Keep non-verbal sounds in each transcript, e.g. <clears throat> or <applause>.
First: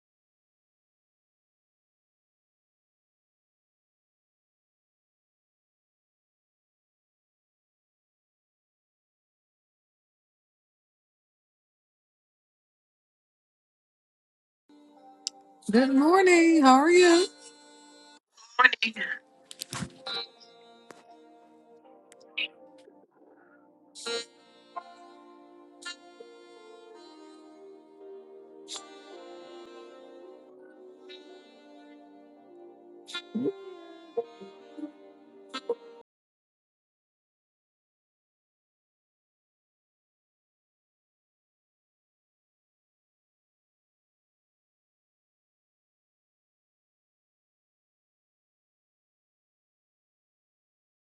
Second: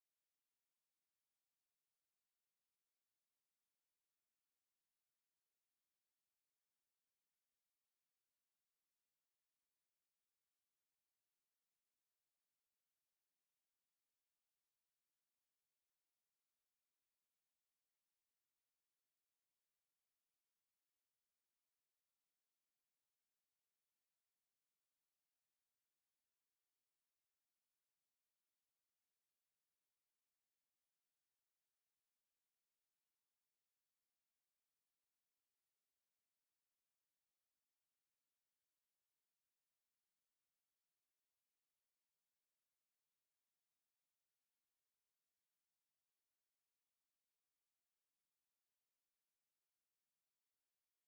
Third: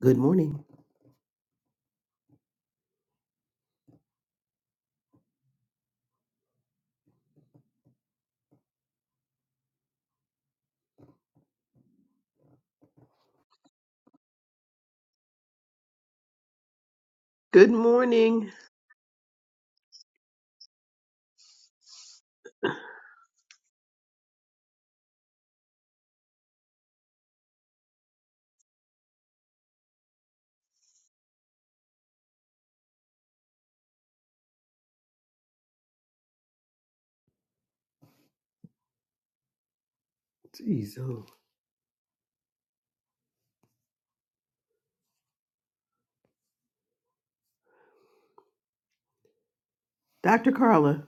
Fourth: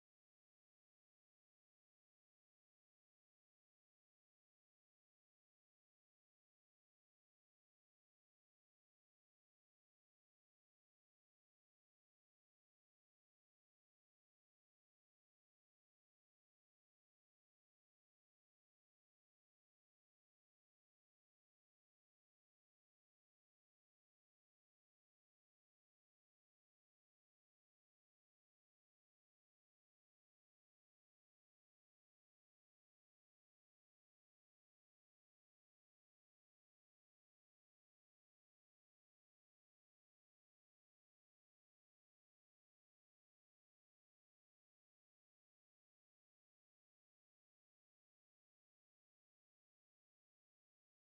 Good morning. Good morning. How are you? Good morning. Jeez, oh. Dr. Carla.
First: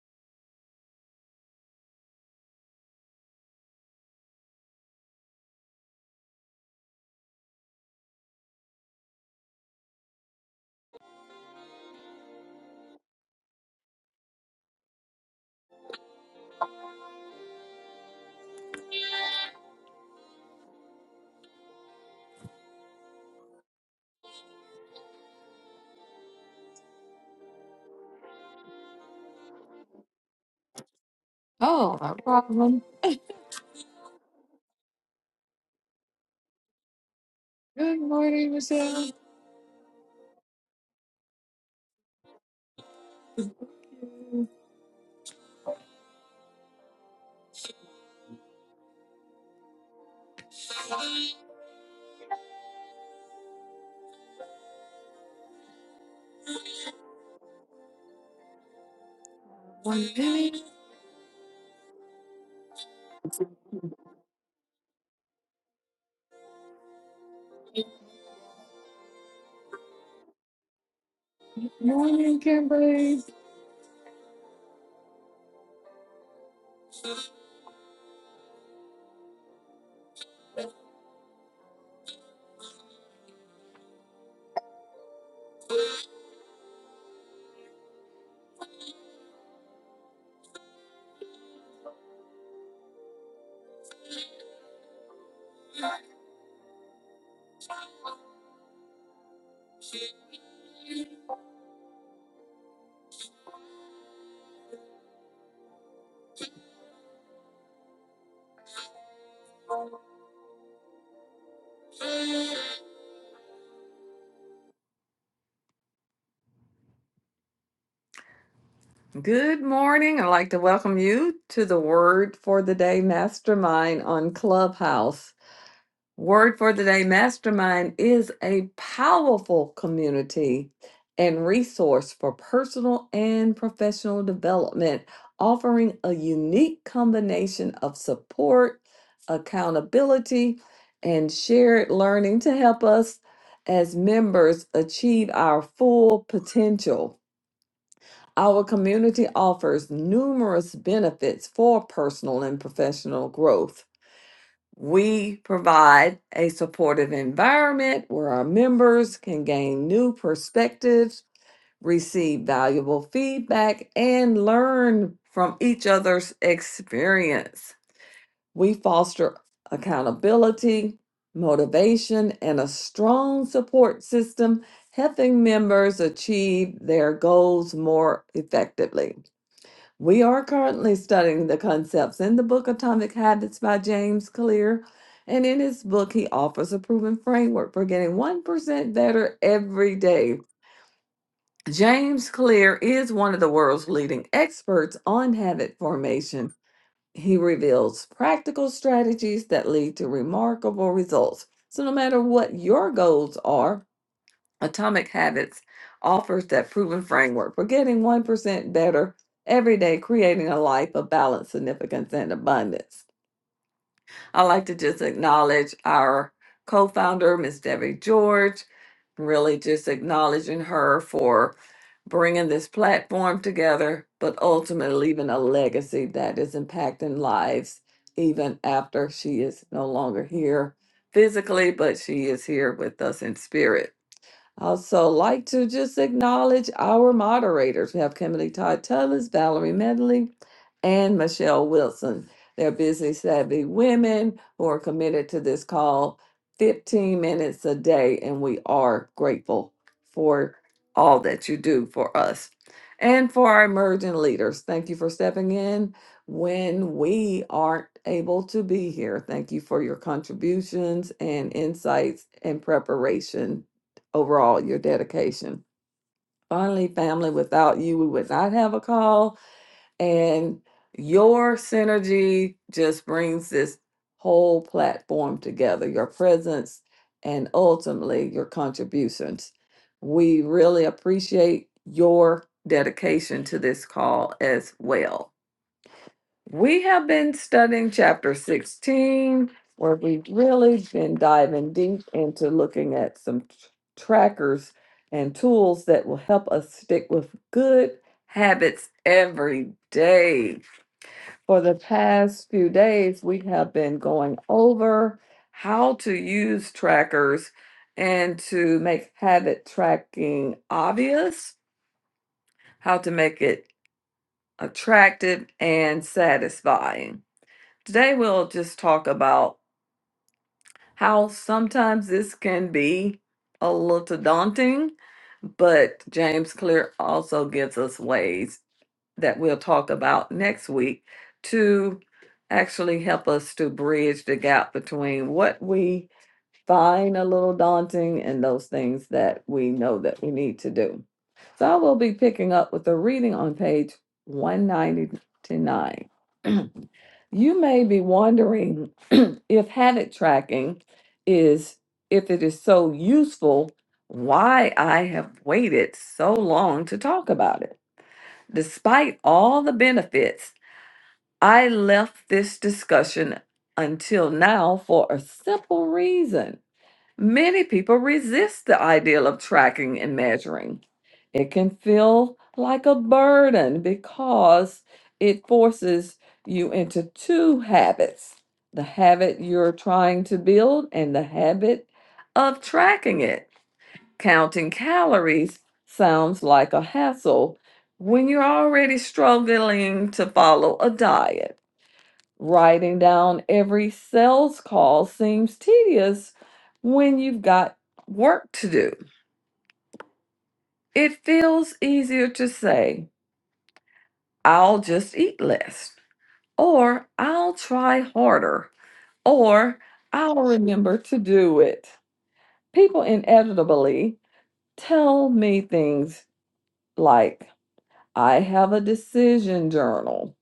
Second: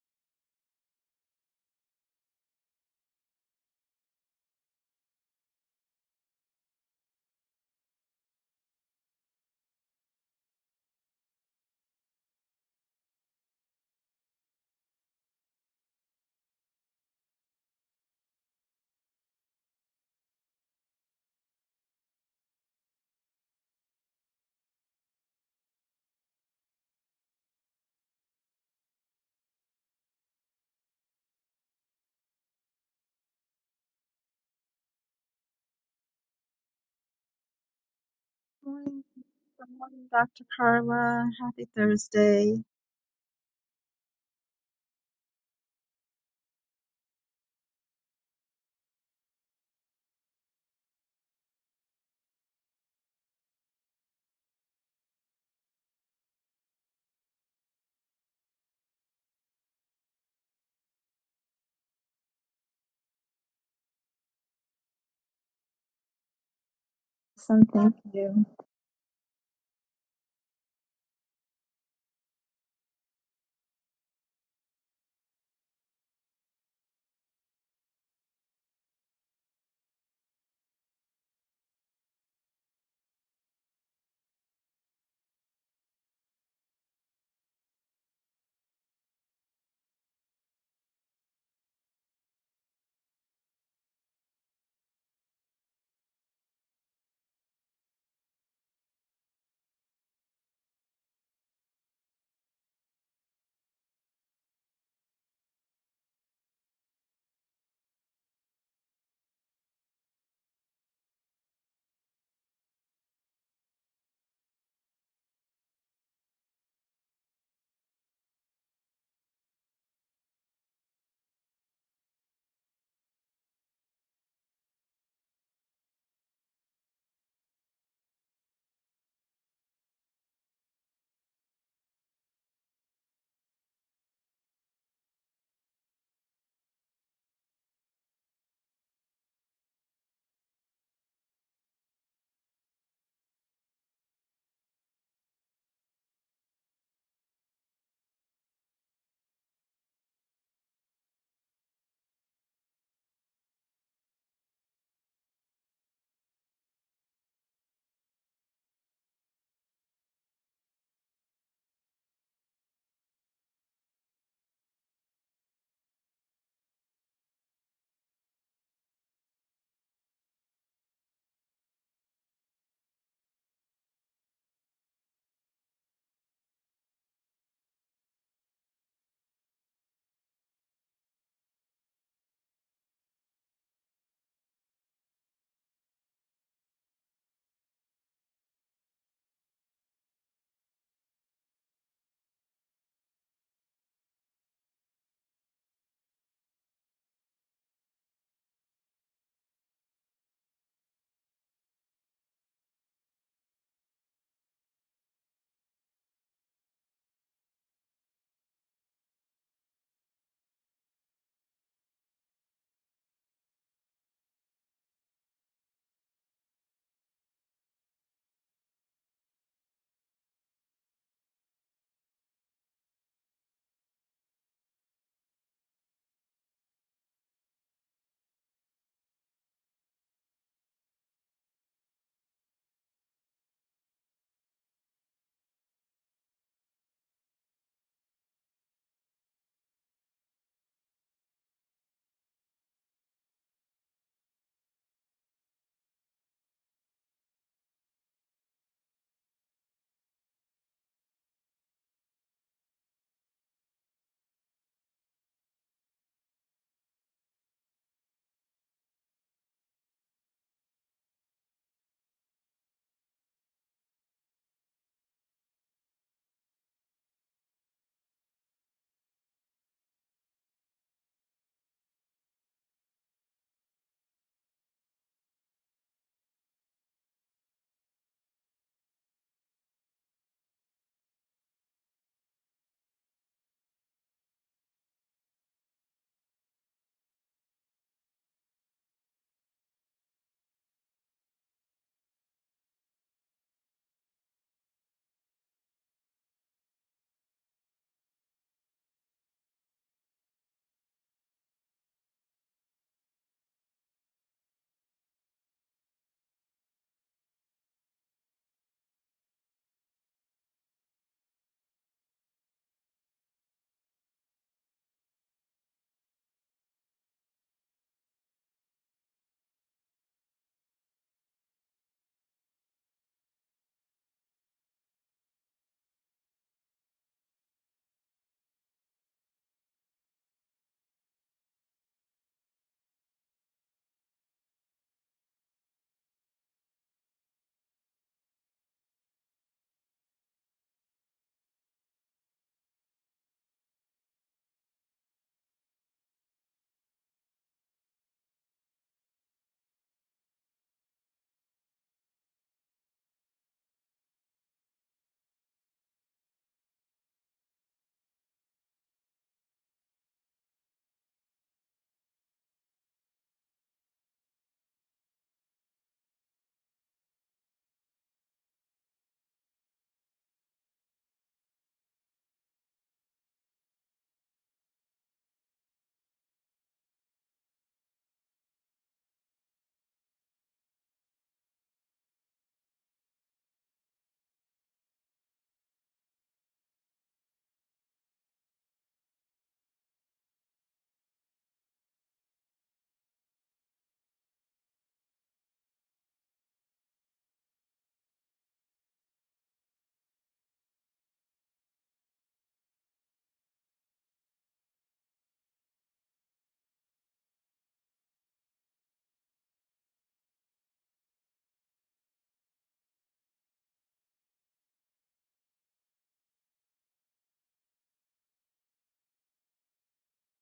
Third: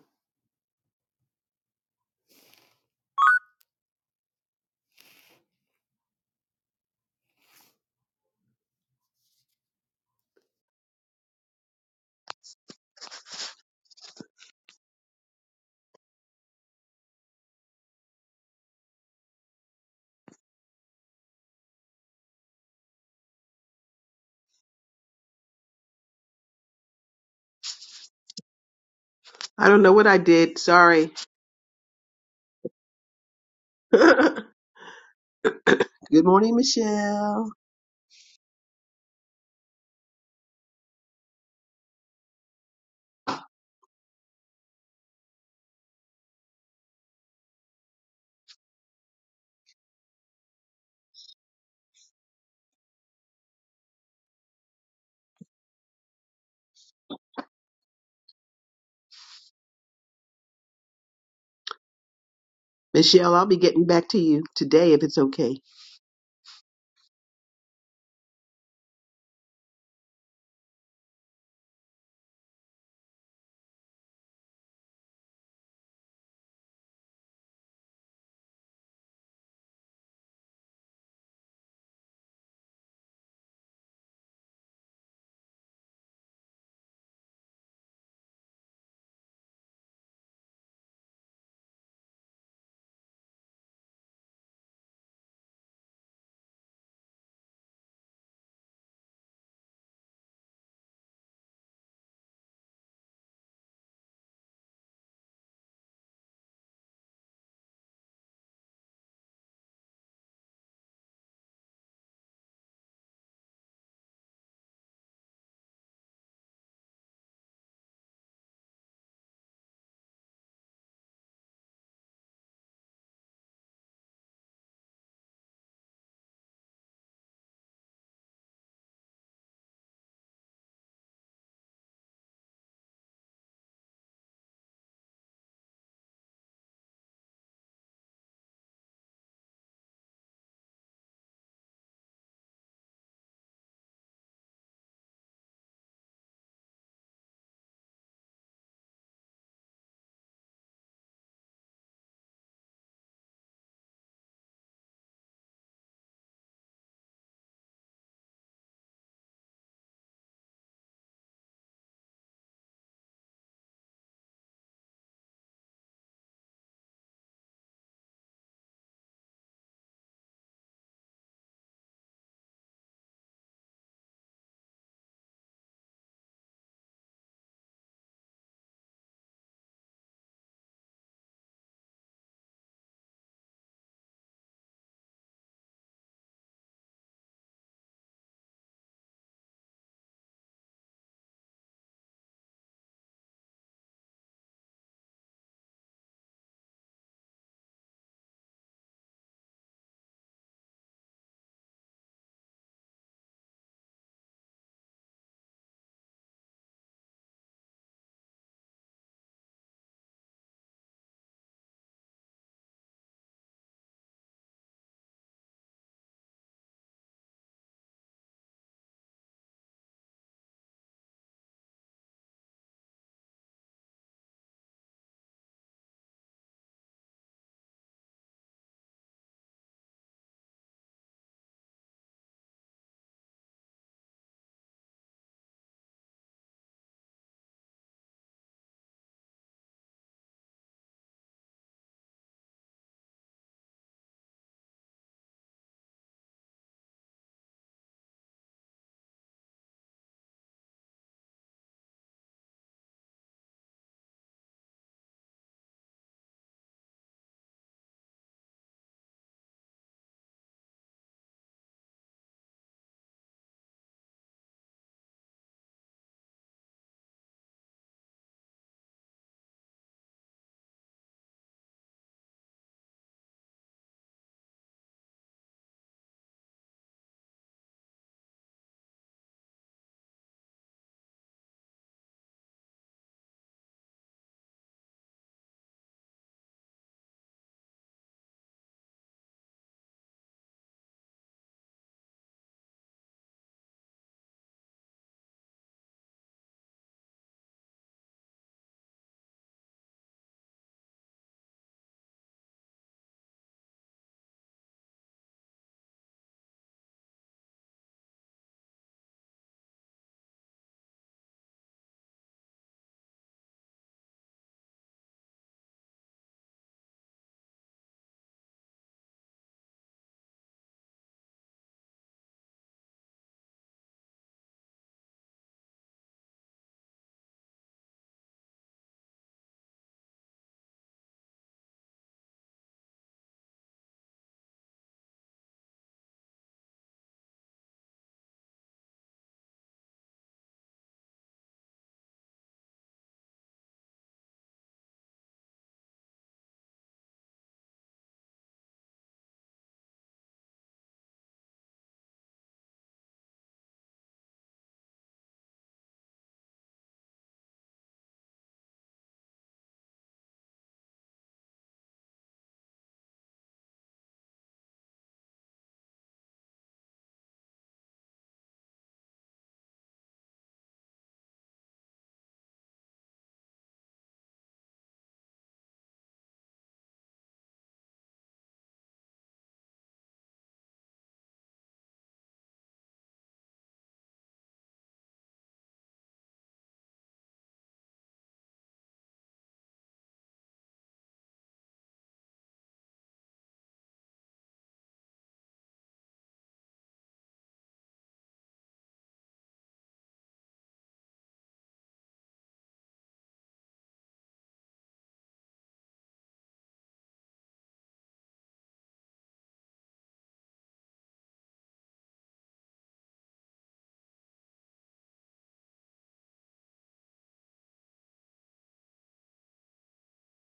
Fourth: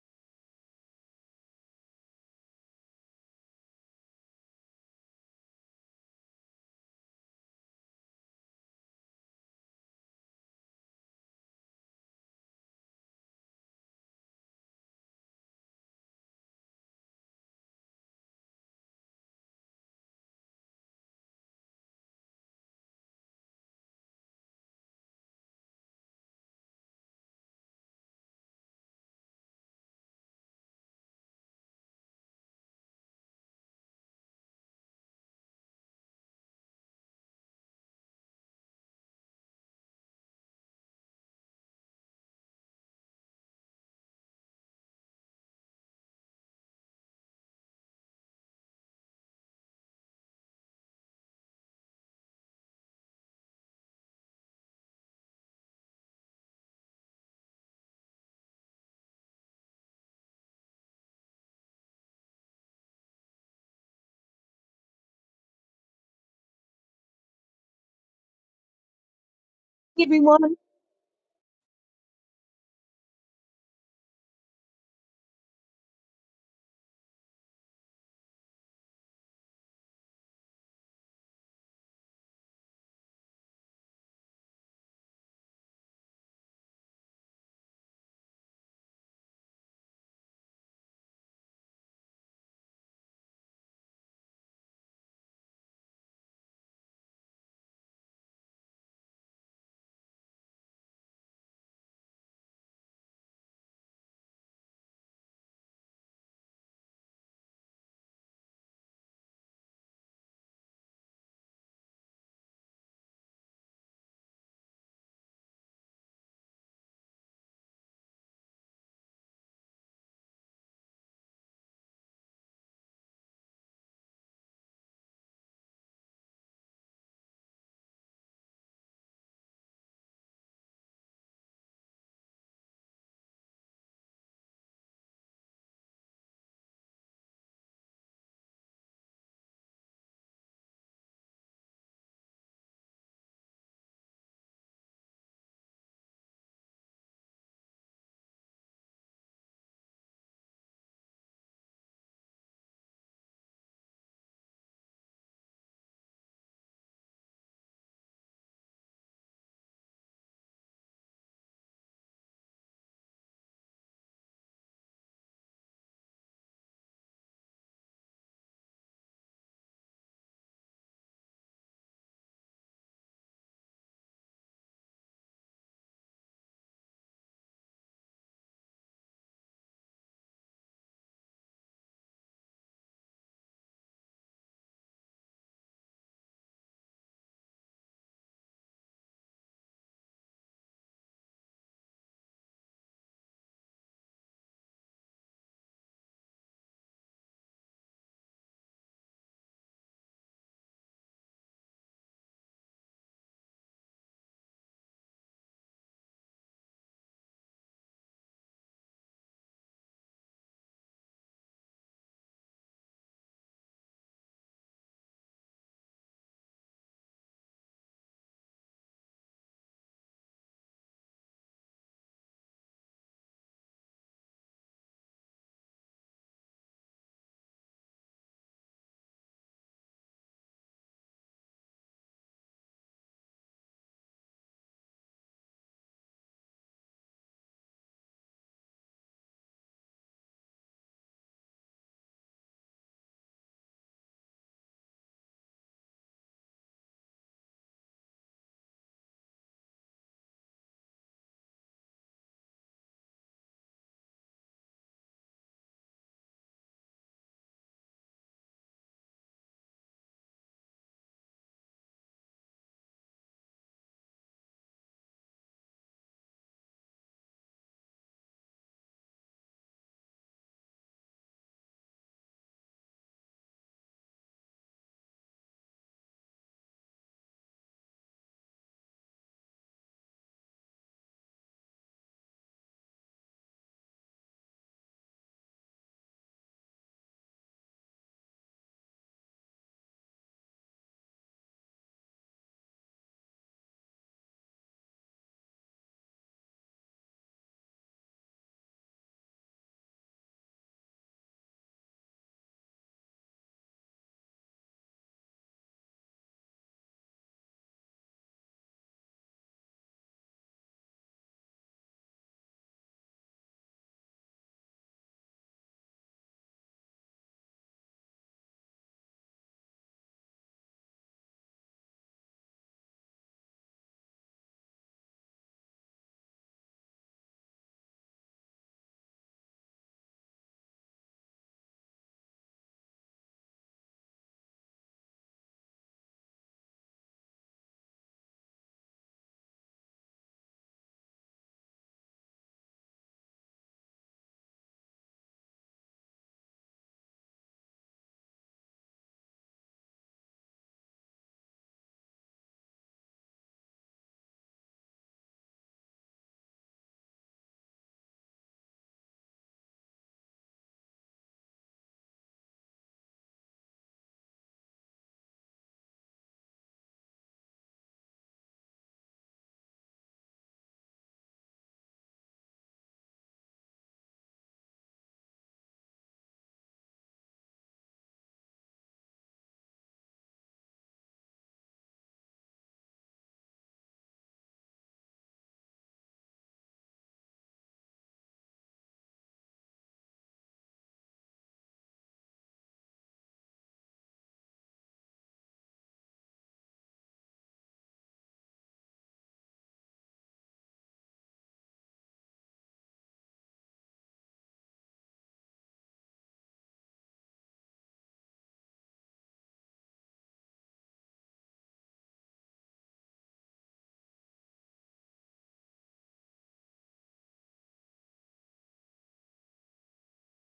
I don't know what I did. Sorry. Oh, no problem. <laughs> Good morning, Michelle. Good morning, Morning, Michelle. good morning, Dr. Carla. Happy Thursday. One minute. Michelle, I'll be getting back to you today if it's okay. Awesome, thank you. everyone. Morning, Kimberly. Good morning. I'd like to welcome you to the Word for the Day Mastermind on Clubhouse. Word for the day: Mastermind is a powerful community and resource for personal and professional development, offering a unique combination of support, accountability, and shared learning to help us as members achieve our full potential. Our community offers numerous benefits for personal and professional growth we provide a supportive environment where our members can gain new perspectives, receive valuable feedback, and learn from each other's experience. We foster accountability, motivation, and a strong support system, helping members achieve their goals more effectively. We are currently studying the concepts in the book Atomic Habits by James Clear. And in his book, he offers a proven framework for getting 1% better every day. James Clear is one of the world's leading experts on habit formation. He reveals practical strategies that lead to remarkable results. So, no matter what your goals are, Atomic Habits offers that proven framework for getting 1% better every day, creating a life of balance, significance, and abundance. I'd like to just acknowledge our co founder, Ms. Debbie George, really just acknowledging her for bringing this platform together, but ultimately leaving a legacy that is impacting lives even after she is no longer here physically, but she is here with us in spirit. Also, like to just acknowledge our moderators. We have Kimberly Todd Tullis, Valerie Medley, and Michelle Wilson. They're busy, savvy women who are committed to this call 15 minutes a day, and we are grateful for all that you do for us. And for our emerging leaders, thank you for stepping in when we aren't able to be here. Thank you for your contributions and insights and preparation overall your dedication. Finally, family, without you, we would not have a call. And your synergy just brings this whole platform together your presence and ultimately your contributions. We really appreciate your dedication to this call as well. We have been studying chapter 16, where we've really been diving deep into looking at some t- trackers and tools that will help us stick with good habits every day. For the past few days, we have been going over how to use trackers and to make habit tracking obvious, how to make it attractive and satisfying. Today, we'll just talk about how sometimes this can be a little daunting, but James Clear also gives us ways that we'll talk about next week to actually help us to bridge the gap between what we find a little daunting and those things that we know that we need to do. So I will be picking up with the reading on page 199. <clears throat> you may be wondering <clears throat> if habit tracking is if it is so useful why I have waited so long to talk about it. Despite all the benefits, I left this discussion until now for a simple reason. Many people resist the ideal of tracking and measuring. It can feel like a burden because it forces you into two habits the habit you're trying to build and the habit of tracking it. Counting calories sounds like a hassle when you're already struggling to follow a diet. Writing down every sales call seems tedious when you've got work to do. It feels easier to say, I'll just eat less, or I'll try harder, or I'll remember to do it. People inevitably tell me things like, I have a decision journal,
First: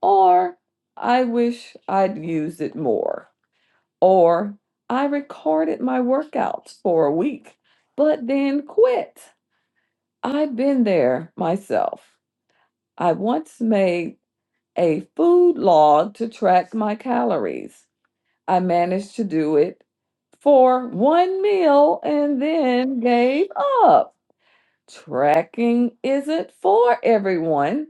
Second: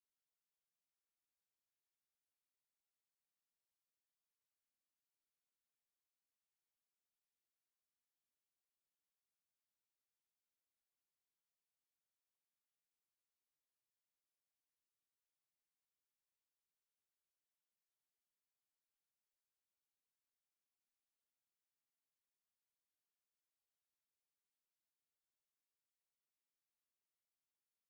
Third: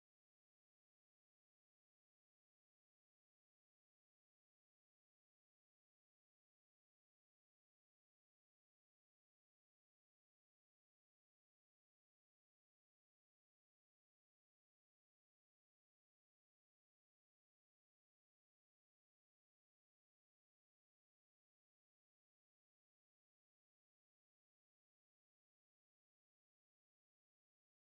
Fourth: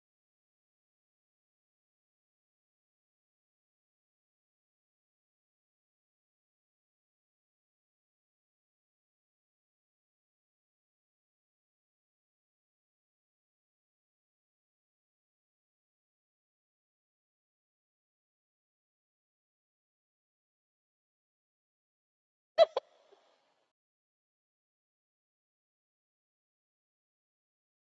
or I wish I'd used it more. Or I recorded my workouts for a week, but then quit. I've been there myself. I once made a food log to track my calories. I managed to do it for one meal and then gave up. Tracking isn't for everyone,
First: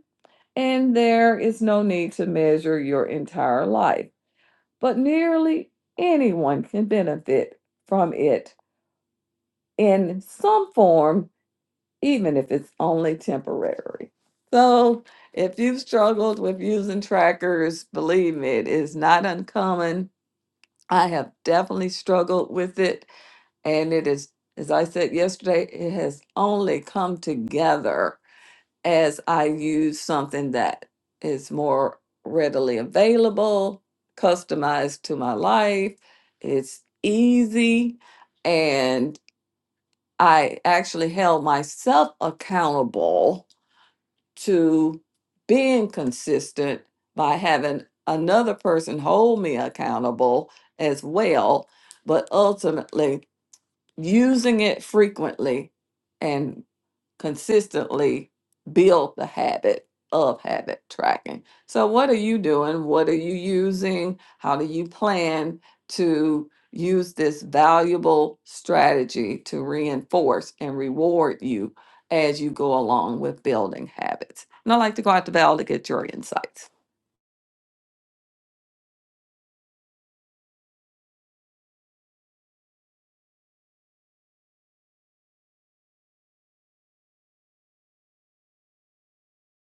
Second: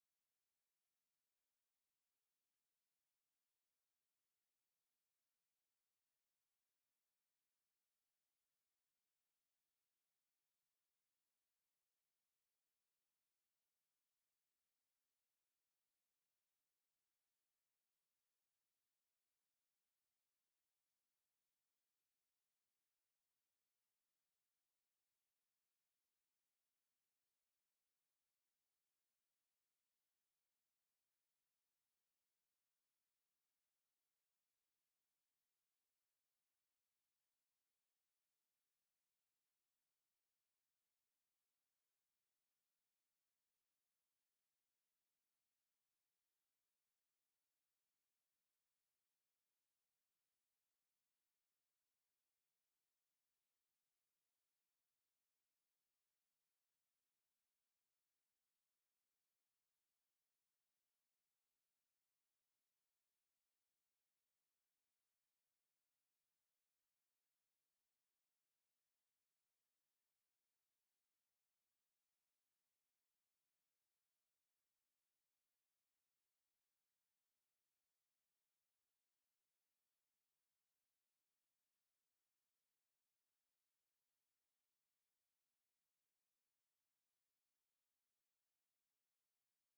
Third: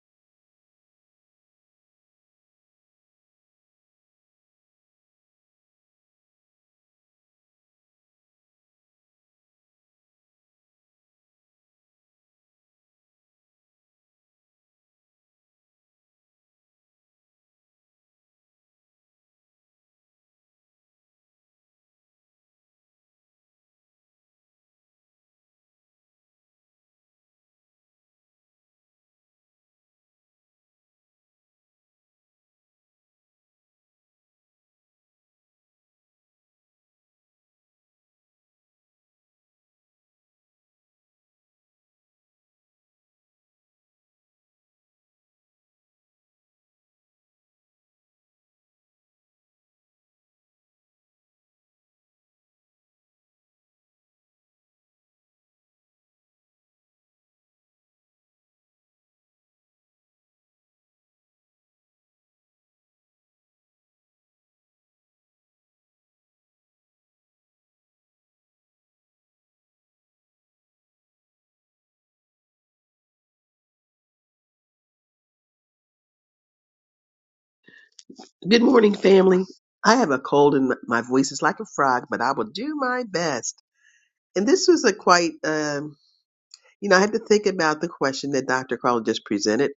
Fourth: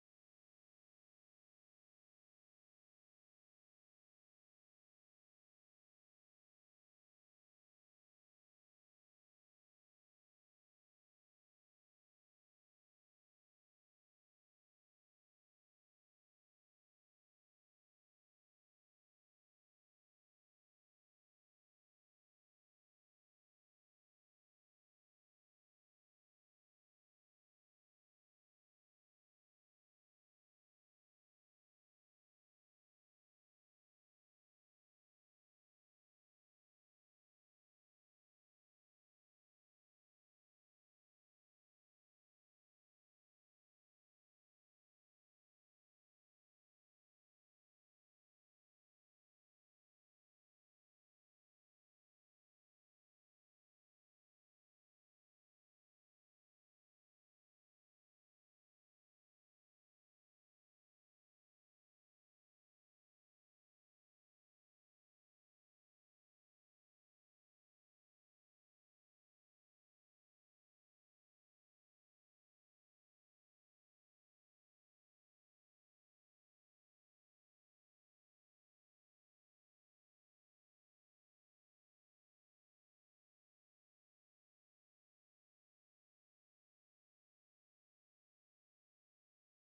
and there is no need to measure your entire life, but nearly anyone can benefit from it in some form, even if it's only temporary. So if you've struggled with using trackers, believe me, it is not uncommon. I have definitely struggled with it. And it is, as I said yesterday, it has only come together as I use something that is more readily available, customized to my life. It's easy. And I actually held myself accountable to being consistent by having another person hold me accountable as well, but ultimately using it frequently and consistently build the habit of habit tracking. So, what are you doing? What are you using? How do you plan to use this valuable strategy to reinforce and reward you as you go along with building habits? And I'd like to go out to Val to get your insights. Good morning, family. I have a cold and my voice is like a frog, but I will do my best. And this was a quite, um, you know, I had to think about the question that Dr. Carla just presented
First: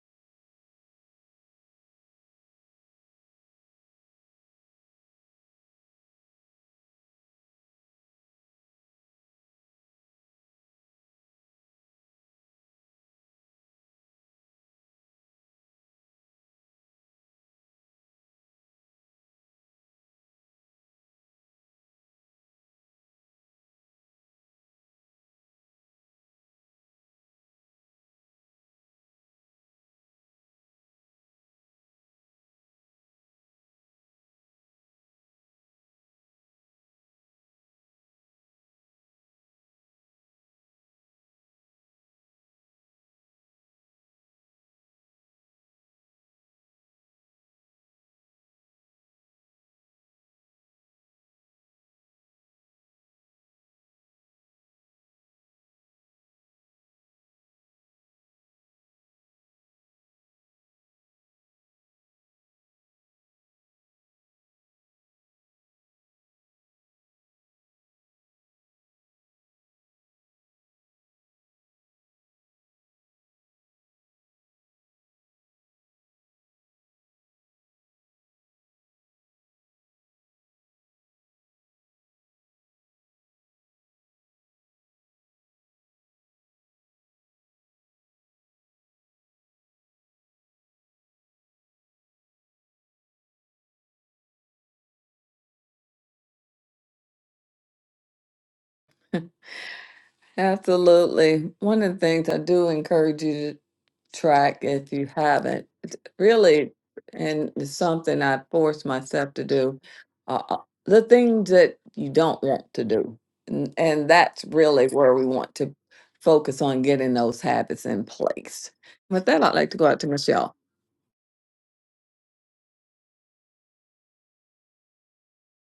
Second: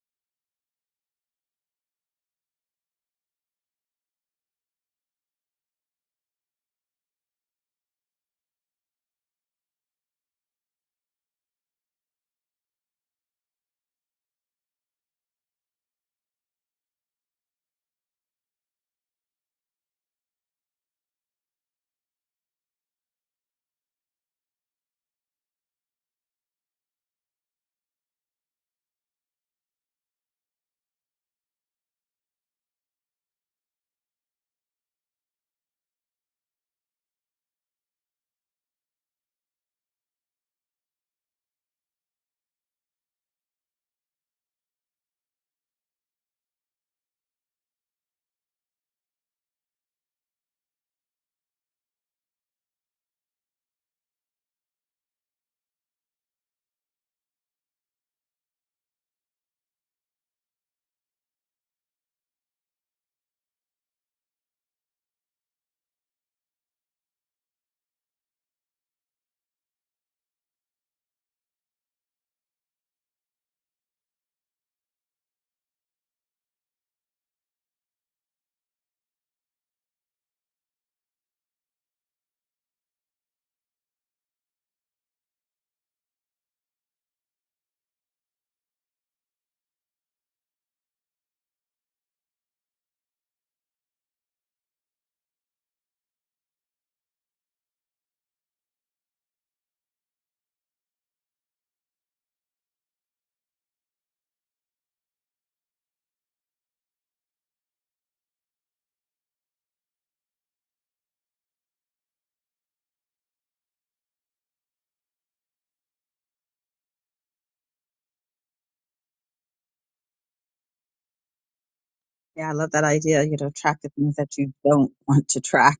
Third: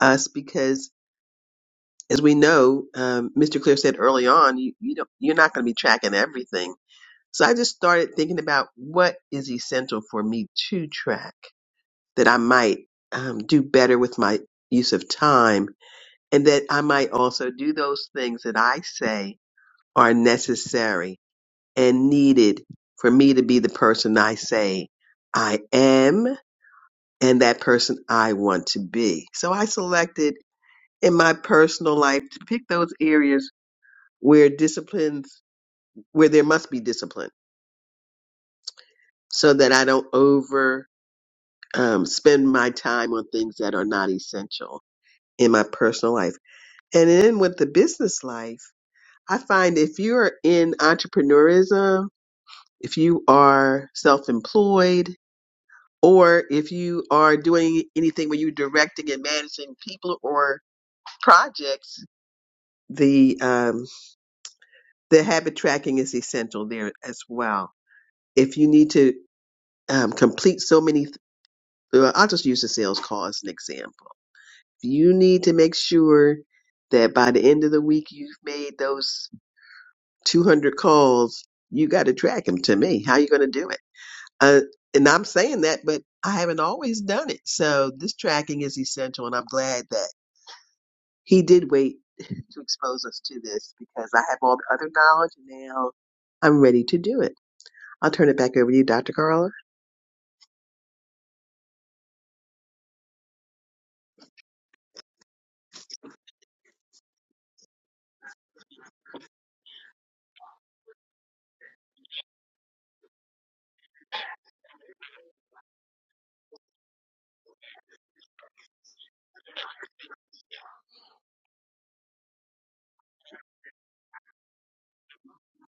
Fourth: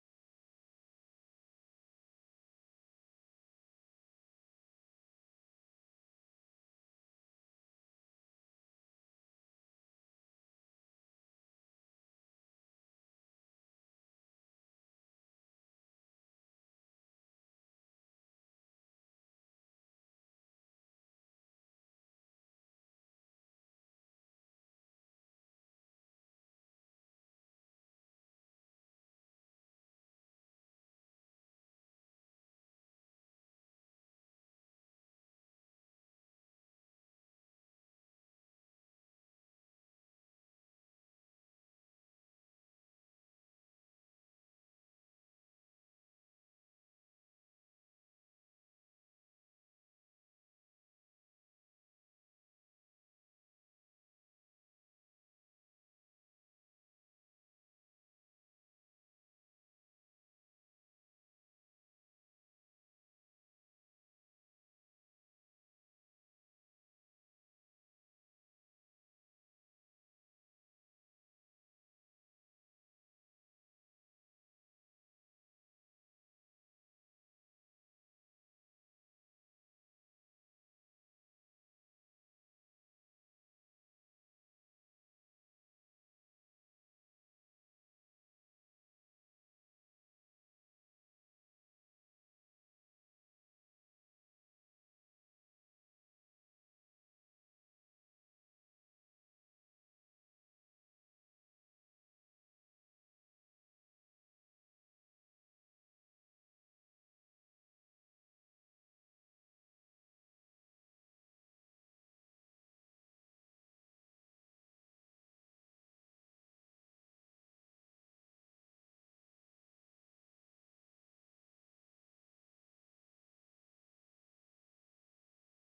us because, as we know, um, Mr. Clear said early on, you, you don't, you're not going to be tracking everything. So I just started thinking about what is essential for me to track that I might um, do better with my use of time and that I might also do those things that I say are necessary and needed for me to be the person I say I am and that person I want to be. So I selected in my personal life to pick those areas where disciplines, where there must be discipline so that I don't over um, spend my time on things that are not essential in my personal life. And then with the business life, I find if you're in entrepreneurism, if you are self employed, or if you are doing anything where you're directing and managing people or projects, the um, the habit tracking is essential there as well. If you need to um, complete so many, th- I'll just use the sales call as an example you need to make sure that by the end of the week you've made those 200 calls you got to track them to me how you going to do it uh, and i'm saying that but i haven't always done it so this tracking is essential and i'm glad that he did wait <laughs> to expose us to this because i have all the other knowledge and now i'm ready to do it i'll turn it back over to you dr carla Absolutely. One of the things I do encourage you to track if you haven't, it's really, and it's something I force myself to do, uh, uh, the things that you don't want to do. And, and that's really where we want to focus on getting those habits in place. With that, I'd like to go out to Michelle. Yeah, I love that idea. You know, track the things that you don't want to track.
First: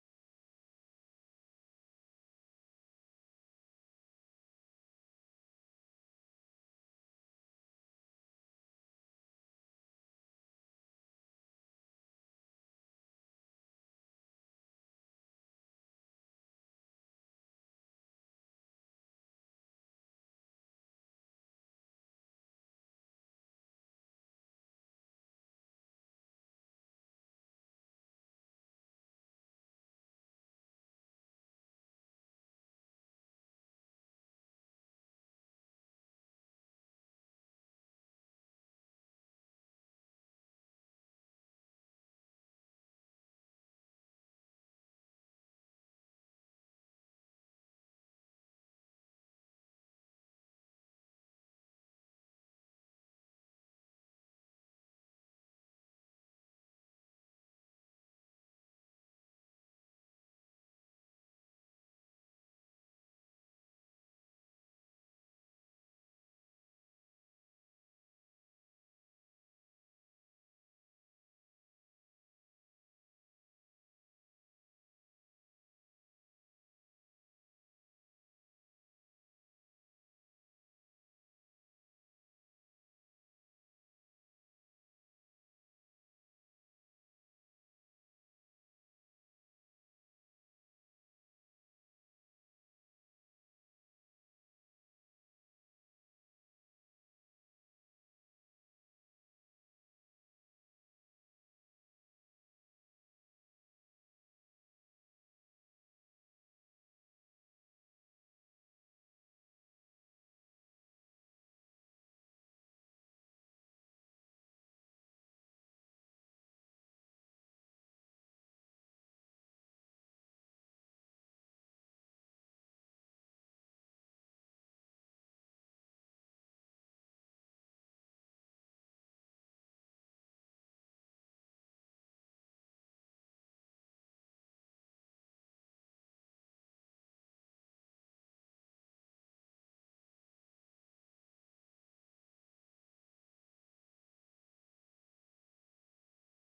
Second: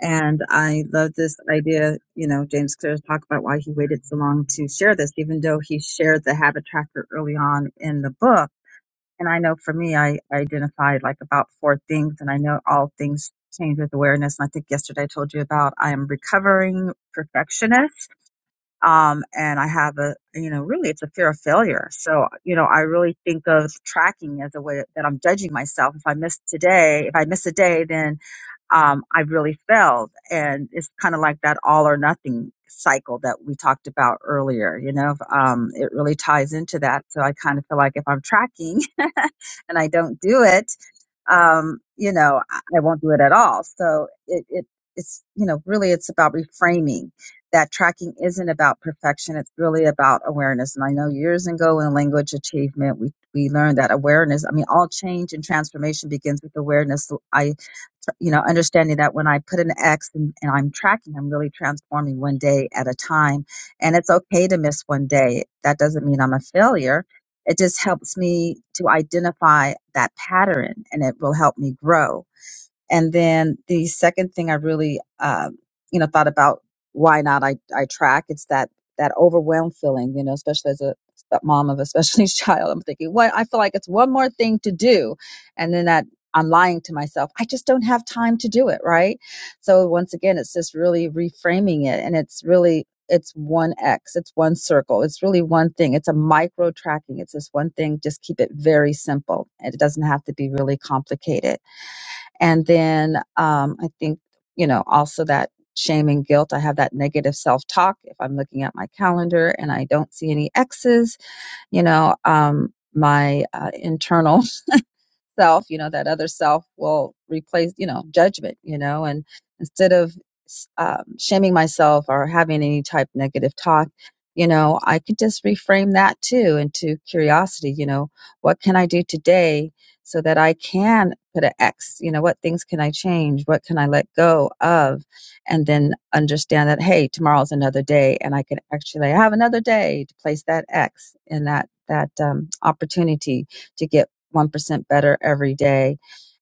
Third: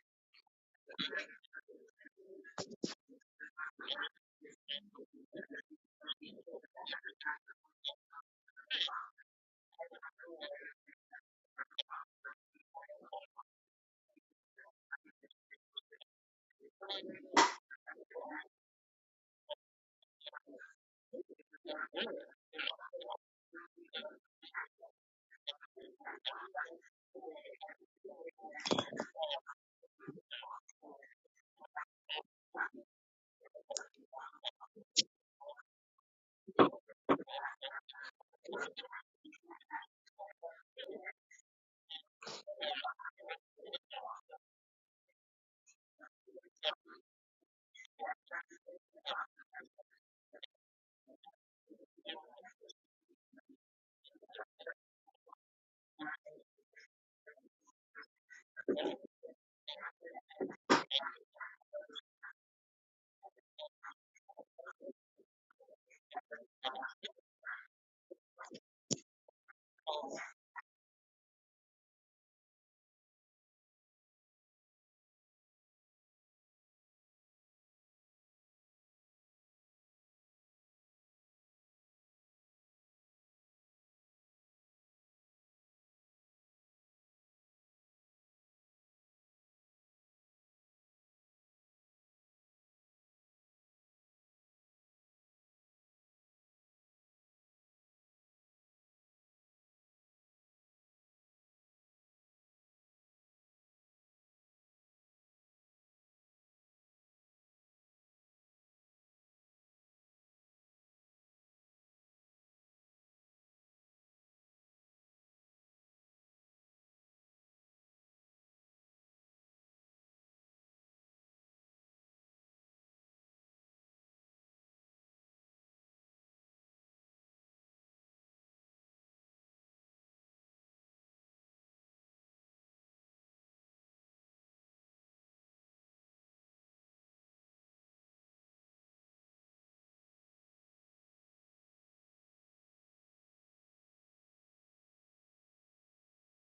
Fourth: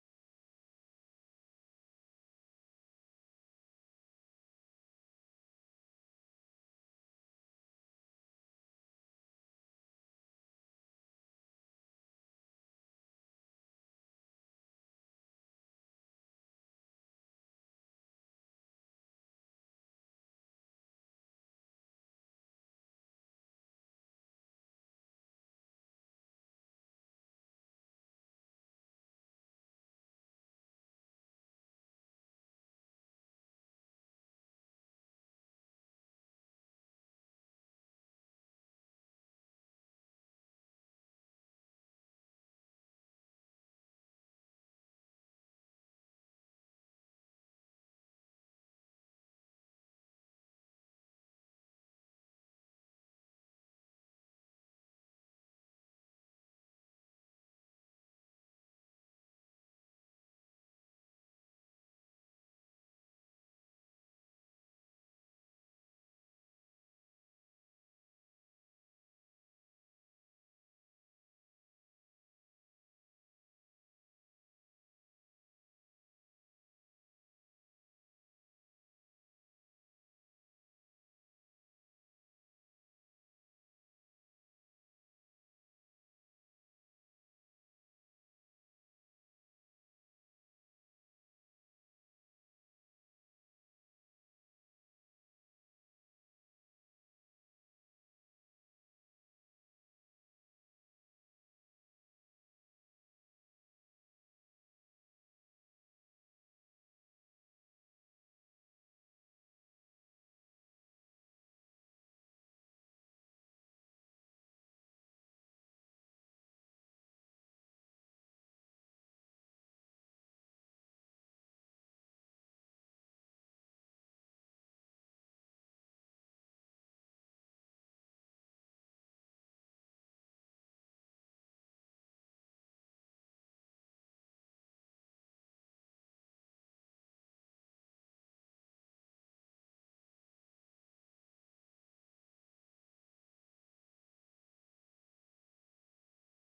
And I love this idea. You know, James Clear talked about why he waited so long to share this, even though he shared the habit tracker early on in the book. And I know for me, I I identified like about four things, and I know all things change with awareness. And I think yesterday I told you about I am recovering perfectionist um, and I have a you know really it's a fear of failure. So you know I really think of tracking as a way that I'm judging myself. If I miss today, if I miss a day, then um, I've really failed. And it's kind of like that all or nothing cycle that we talked about earlier. You know, um, it really ties into that. So I kind of feel like if I'm tracking <laughs> and I don't do it, um, you know, I I won't do it at all. So it, it, it's, you know, really it's about reframing that tracking isn't about perfection. It's really about awareness. And I know years ago in language achievement, we, we learned that awareness, I mean, all change and transformation begins with awareness. So I you know, understanding that when I put an X and, and I'm tracking, I'm really transforming one day at a time. And it's okay to miss one day. That doesn't mean I'm a failure. It just helps me to identify that pattern and it will help me grow. And then the second thing I really, um, you know, thought about why not I, I track. It's that that overwhelmed feeling, you know, especially as a mom of a special needs <laughs> child. I'm thinking, what I feel like it's one more thing to do, and then that I'm lying to myself. I just don't have time to do it, right? So once again, it's just really reframing it, and it's really it's one X, it's one circle, it's really one thing. It's a micro tracking. It's this one thing. Just keep it very simple, and it doesn't have to be really complicated and then um, I think, you know, also that shame and guilt. I have that negative self talk. If I'm looking at my calendar and I don't see any X's, you know, um, my uh, internal self you know that other self will replace you know judgment you know and instead of um, shaming myself or having any type of negative talk you know i could just reframe that too into curiosity you know what can i do today so that i can put an x you know what things can i change what can i let go of and then understand that hey tomorrow's another day and i can actually have another day to place that x in that that um, opportunity to get 1% better every day.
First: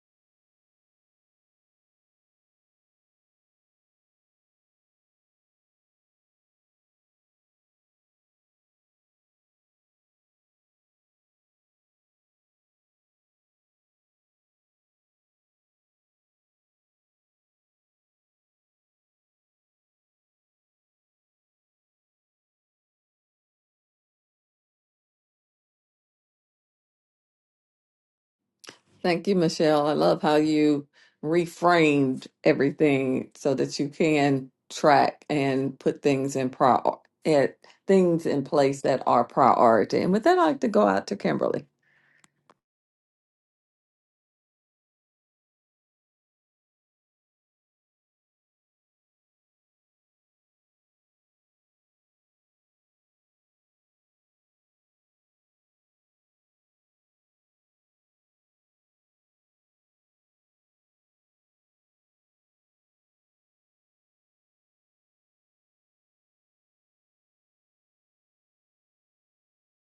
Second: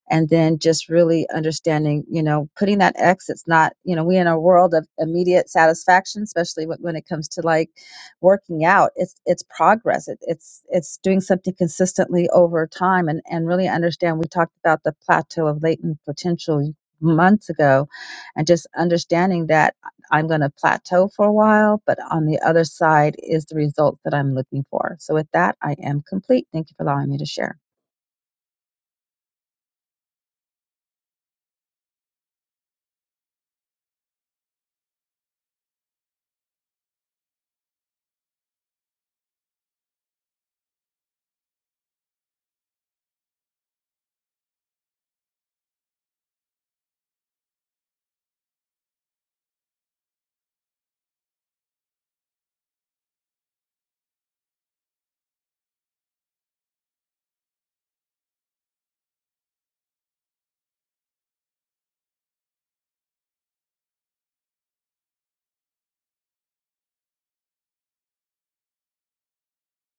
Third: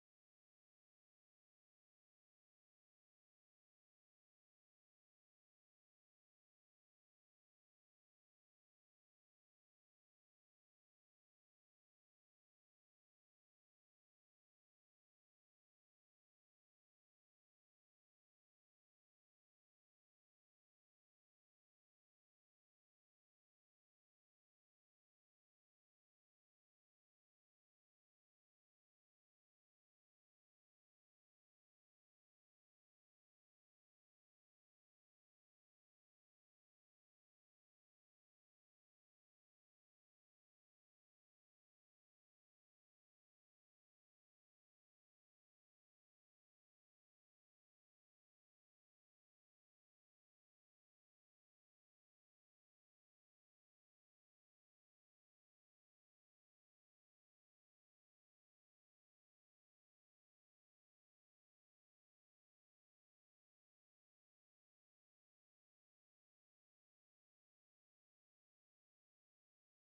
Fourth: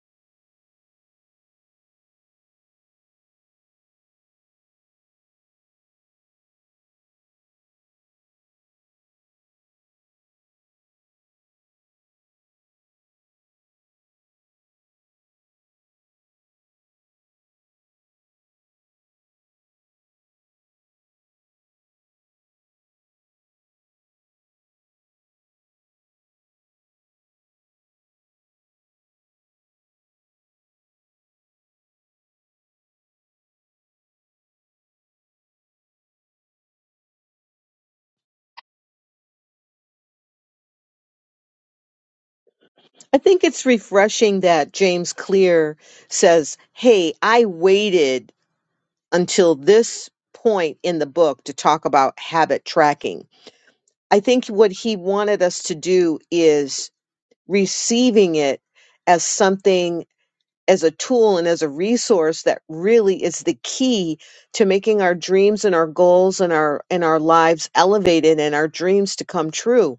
And then just really understanding, you know, putting that X, it's not, you know, we in a world of immediate satisfaction, especially when when it comes to like working out, it's, it's progress. It, it's, it's doing something consistently over time and, and really understand. We talked about the plateau of latent potential months ago and just understanding that I'm going to plateau for a while, but on the other side is the result that I'm looking for. So with that, I am complete. Thank you for allowing me to share. Thank you, Michelle. I love how you reframed everything so that you can track and put things in prior at things in place that are priority. And with that, I'd like to go out to Kimberly. I think it's refreshing that James Clear says, Hey, I waited until this point in the book to talk about habit tracking. I think what he wanted us to do is receiving it as something, as a tool and as a resource that really is the key to making our dreams and our goals and our and our lives elevated and our dreams to come true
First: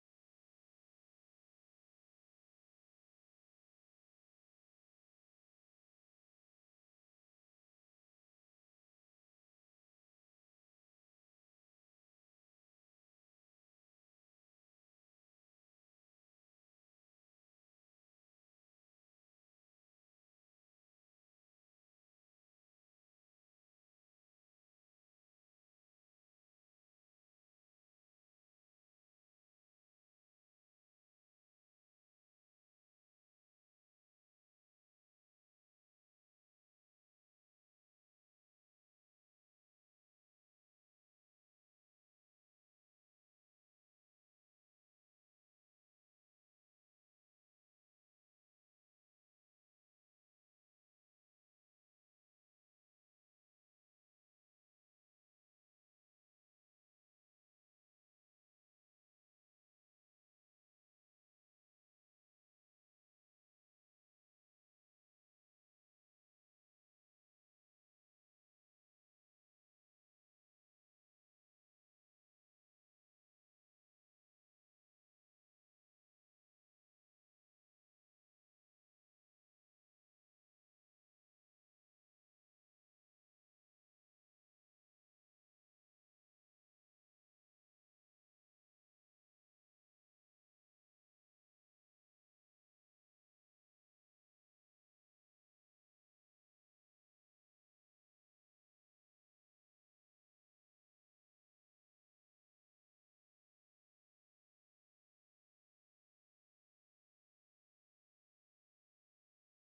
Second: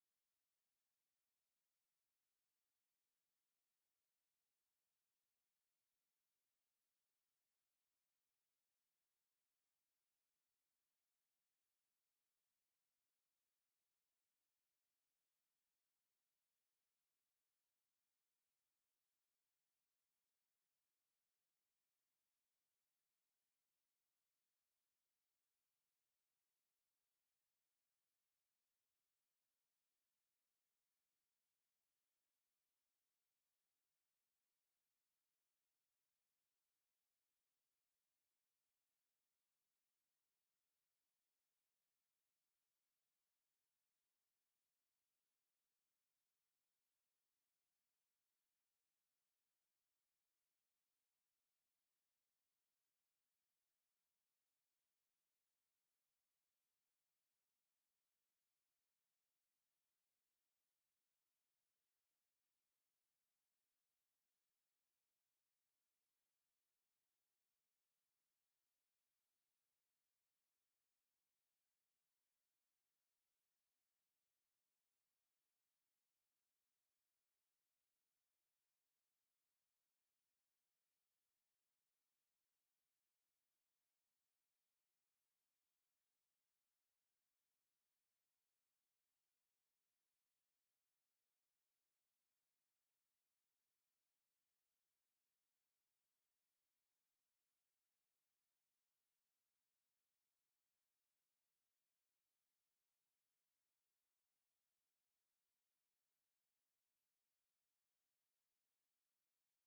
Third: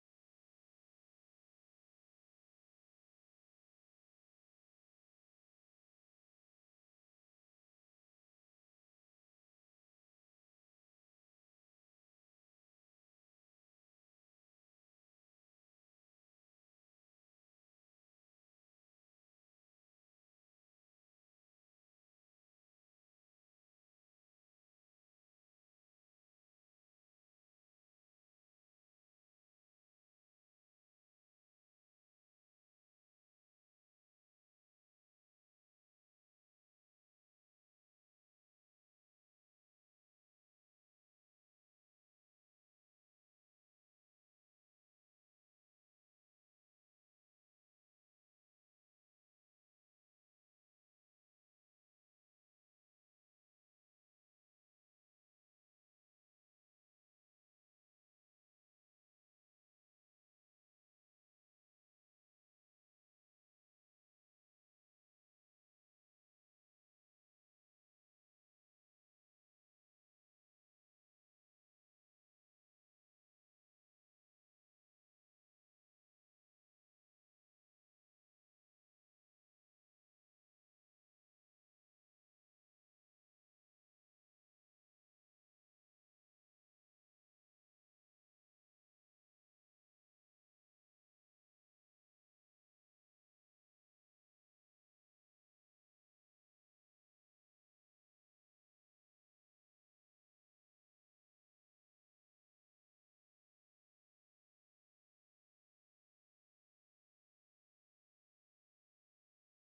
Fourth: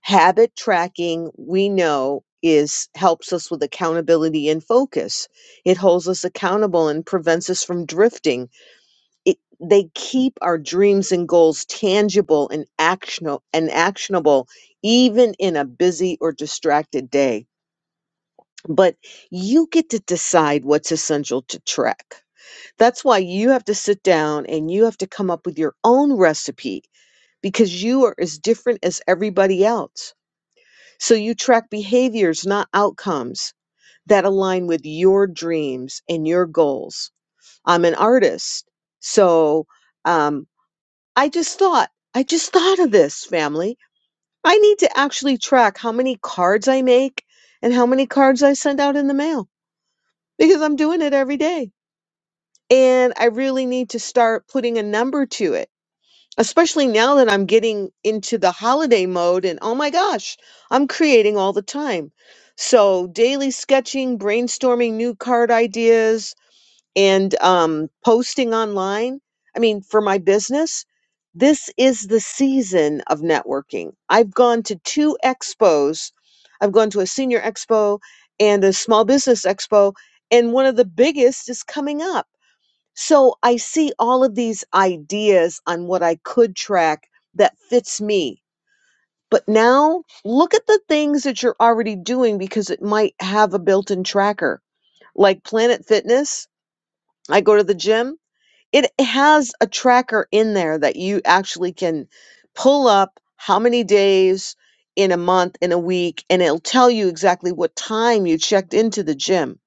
habit tracking we know is helps us with accountability and focus it holds us accountable and prevents us from drifting it, they keep our dreams and goals tangible and actionable and actionable even in a busy or distracted day but you get to decide what's essential to track that's why you have to sit down and you have to come up with your own recipe because you are as different as everybody else so you track behaviors, not outcomes that align with your dreams and your goals. I'm an artist. So um, I just thought, I just thought of this family. I need to actually track how many cards I make and how many cards I send out in the mail because I'm doing it every day. And I really need to start putting a number to it especially now that I'm getting into the holiday mode and oh my gosh, I'm creating all the time. So, daily sketching, brainstorming new card ideas, and um, posting online. I mean, for my business, this is the season of networking. I've gone to two expos, I've gone to a senior expo and a small business expo, and one of the biggest is coming up. So I see all of these ideas on what I could track that fits me. But now look at the things that you're already doing because it might have a built in tracker. Like Planet Fitness, I go to the gym, it has a tracker in there that you actually can pull up how many days in a month, in a week, and it'll tell you exactly what time you checked into the gym.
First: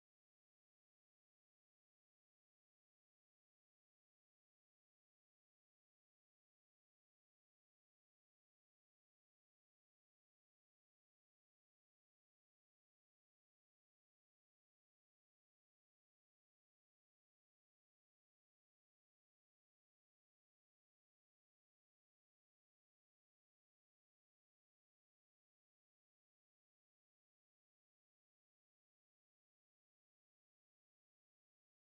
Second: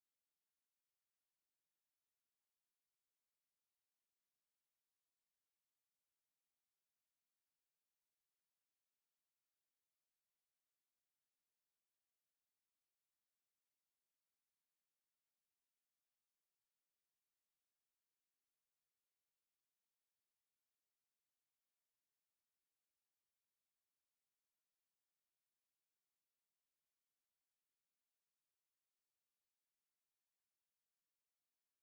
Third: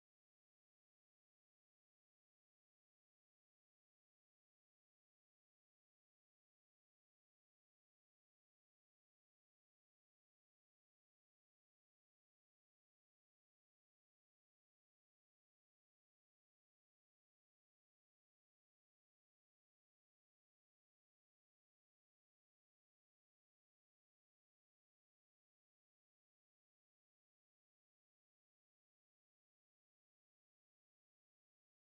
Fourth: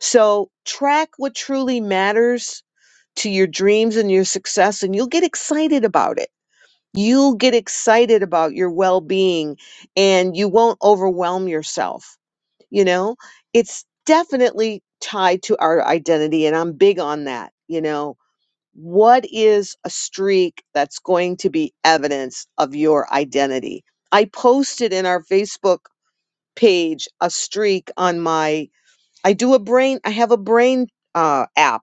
So track what truly matters to your dreams and your success and you'll get excited about it. You'll get excited about your well-being and you won't overwhelm yourself, you know? It's definitely tied to our identity and I'm big on that, you know. What is a streak that's going to be evidence of your identity? I posted in our Facebook page a streak on my I do a brain I have a brain uh app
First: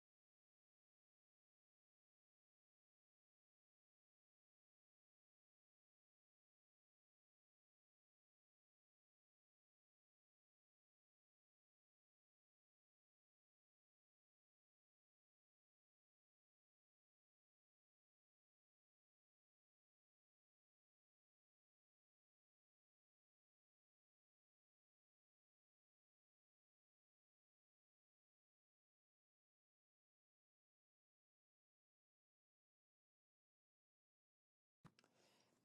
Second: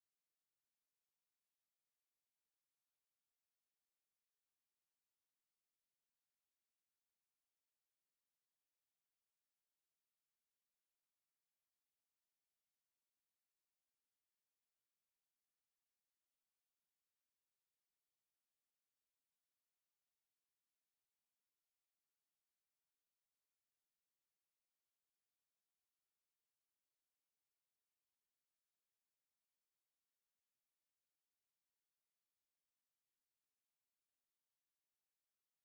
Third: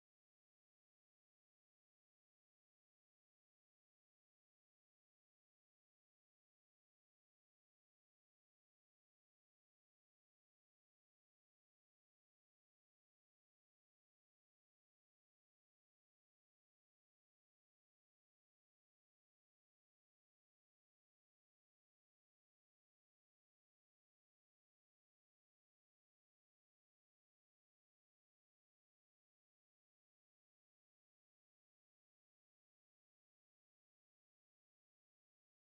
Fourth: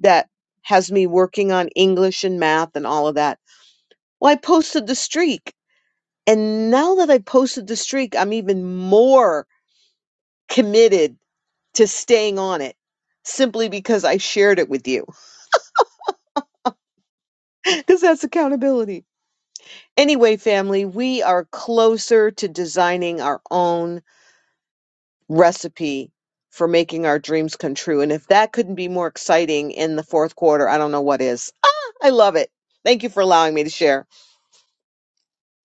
that has me working on English and math and all of that. Well, I posted the streak. And now that I posted the streak, I'm even more committed to staying on it simply because I shared it with you, <laughs> because that's accountability. Anyway, family, we are closer to designing our own recipe for making our dreams come true. And if that couldn't be more exciting in the fourth quarter, I don't know what is. Ah, I love it. Thank you for allowing me to share.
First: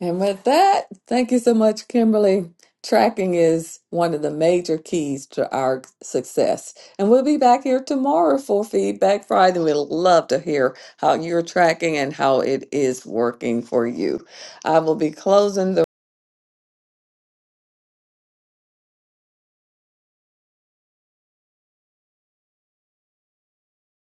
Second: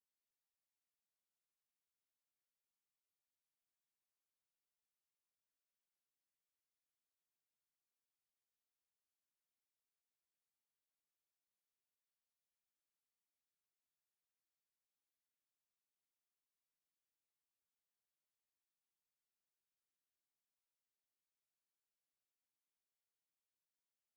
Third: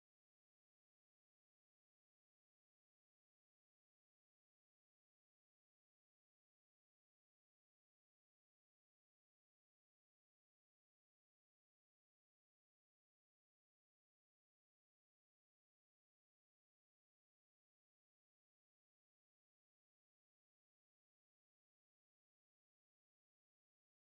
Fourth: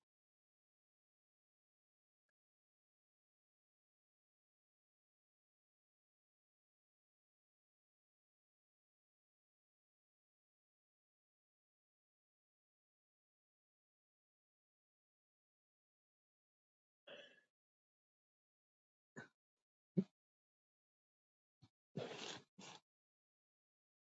And with that, thank you so much, Kimberly. Tracking is one of the major keys to our success. And we'll be back here tomorrow for Feedback Friday. We'd love to hear how you're tracking and how it is working for you. I will be closing the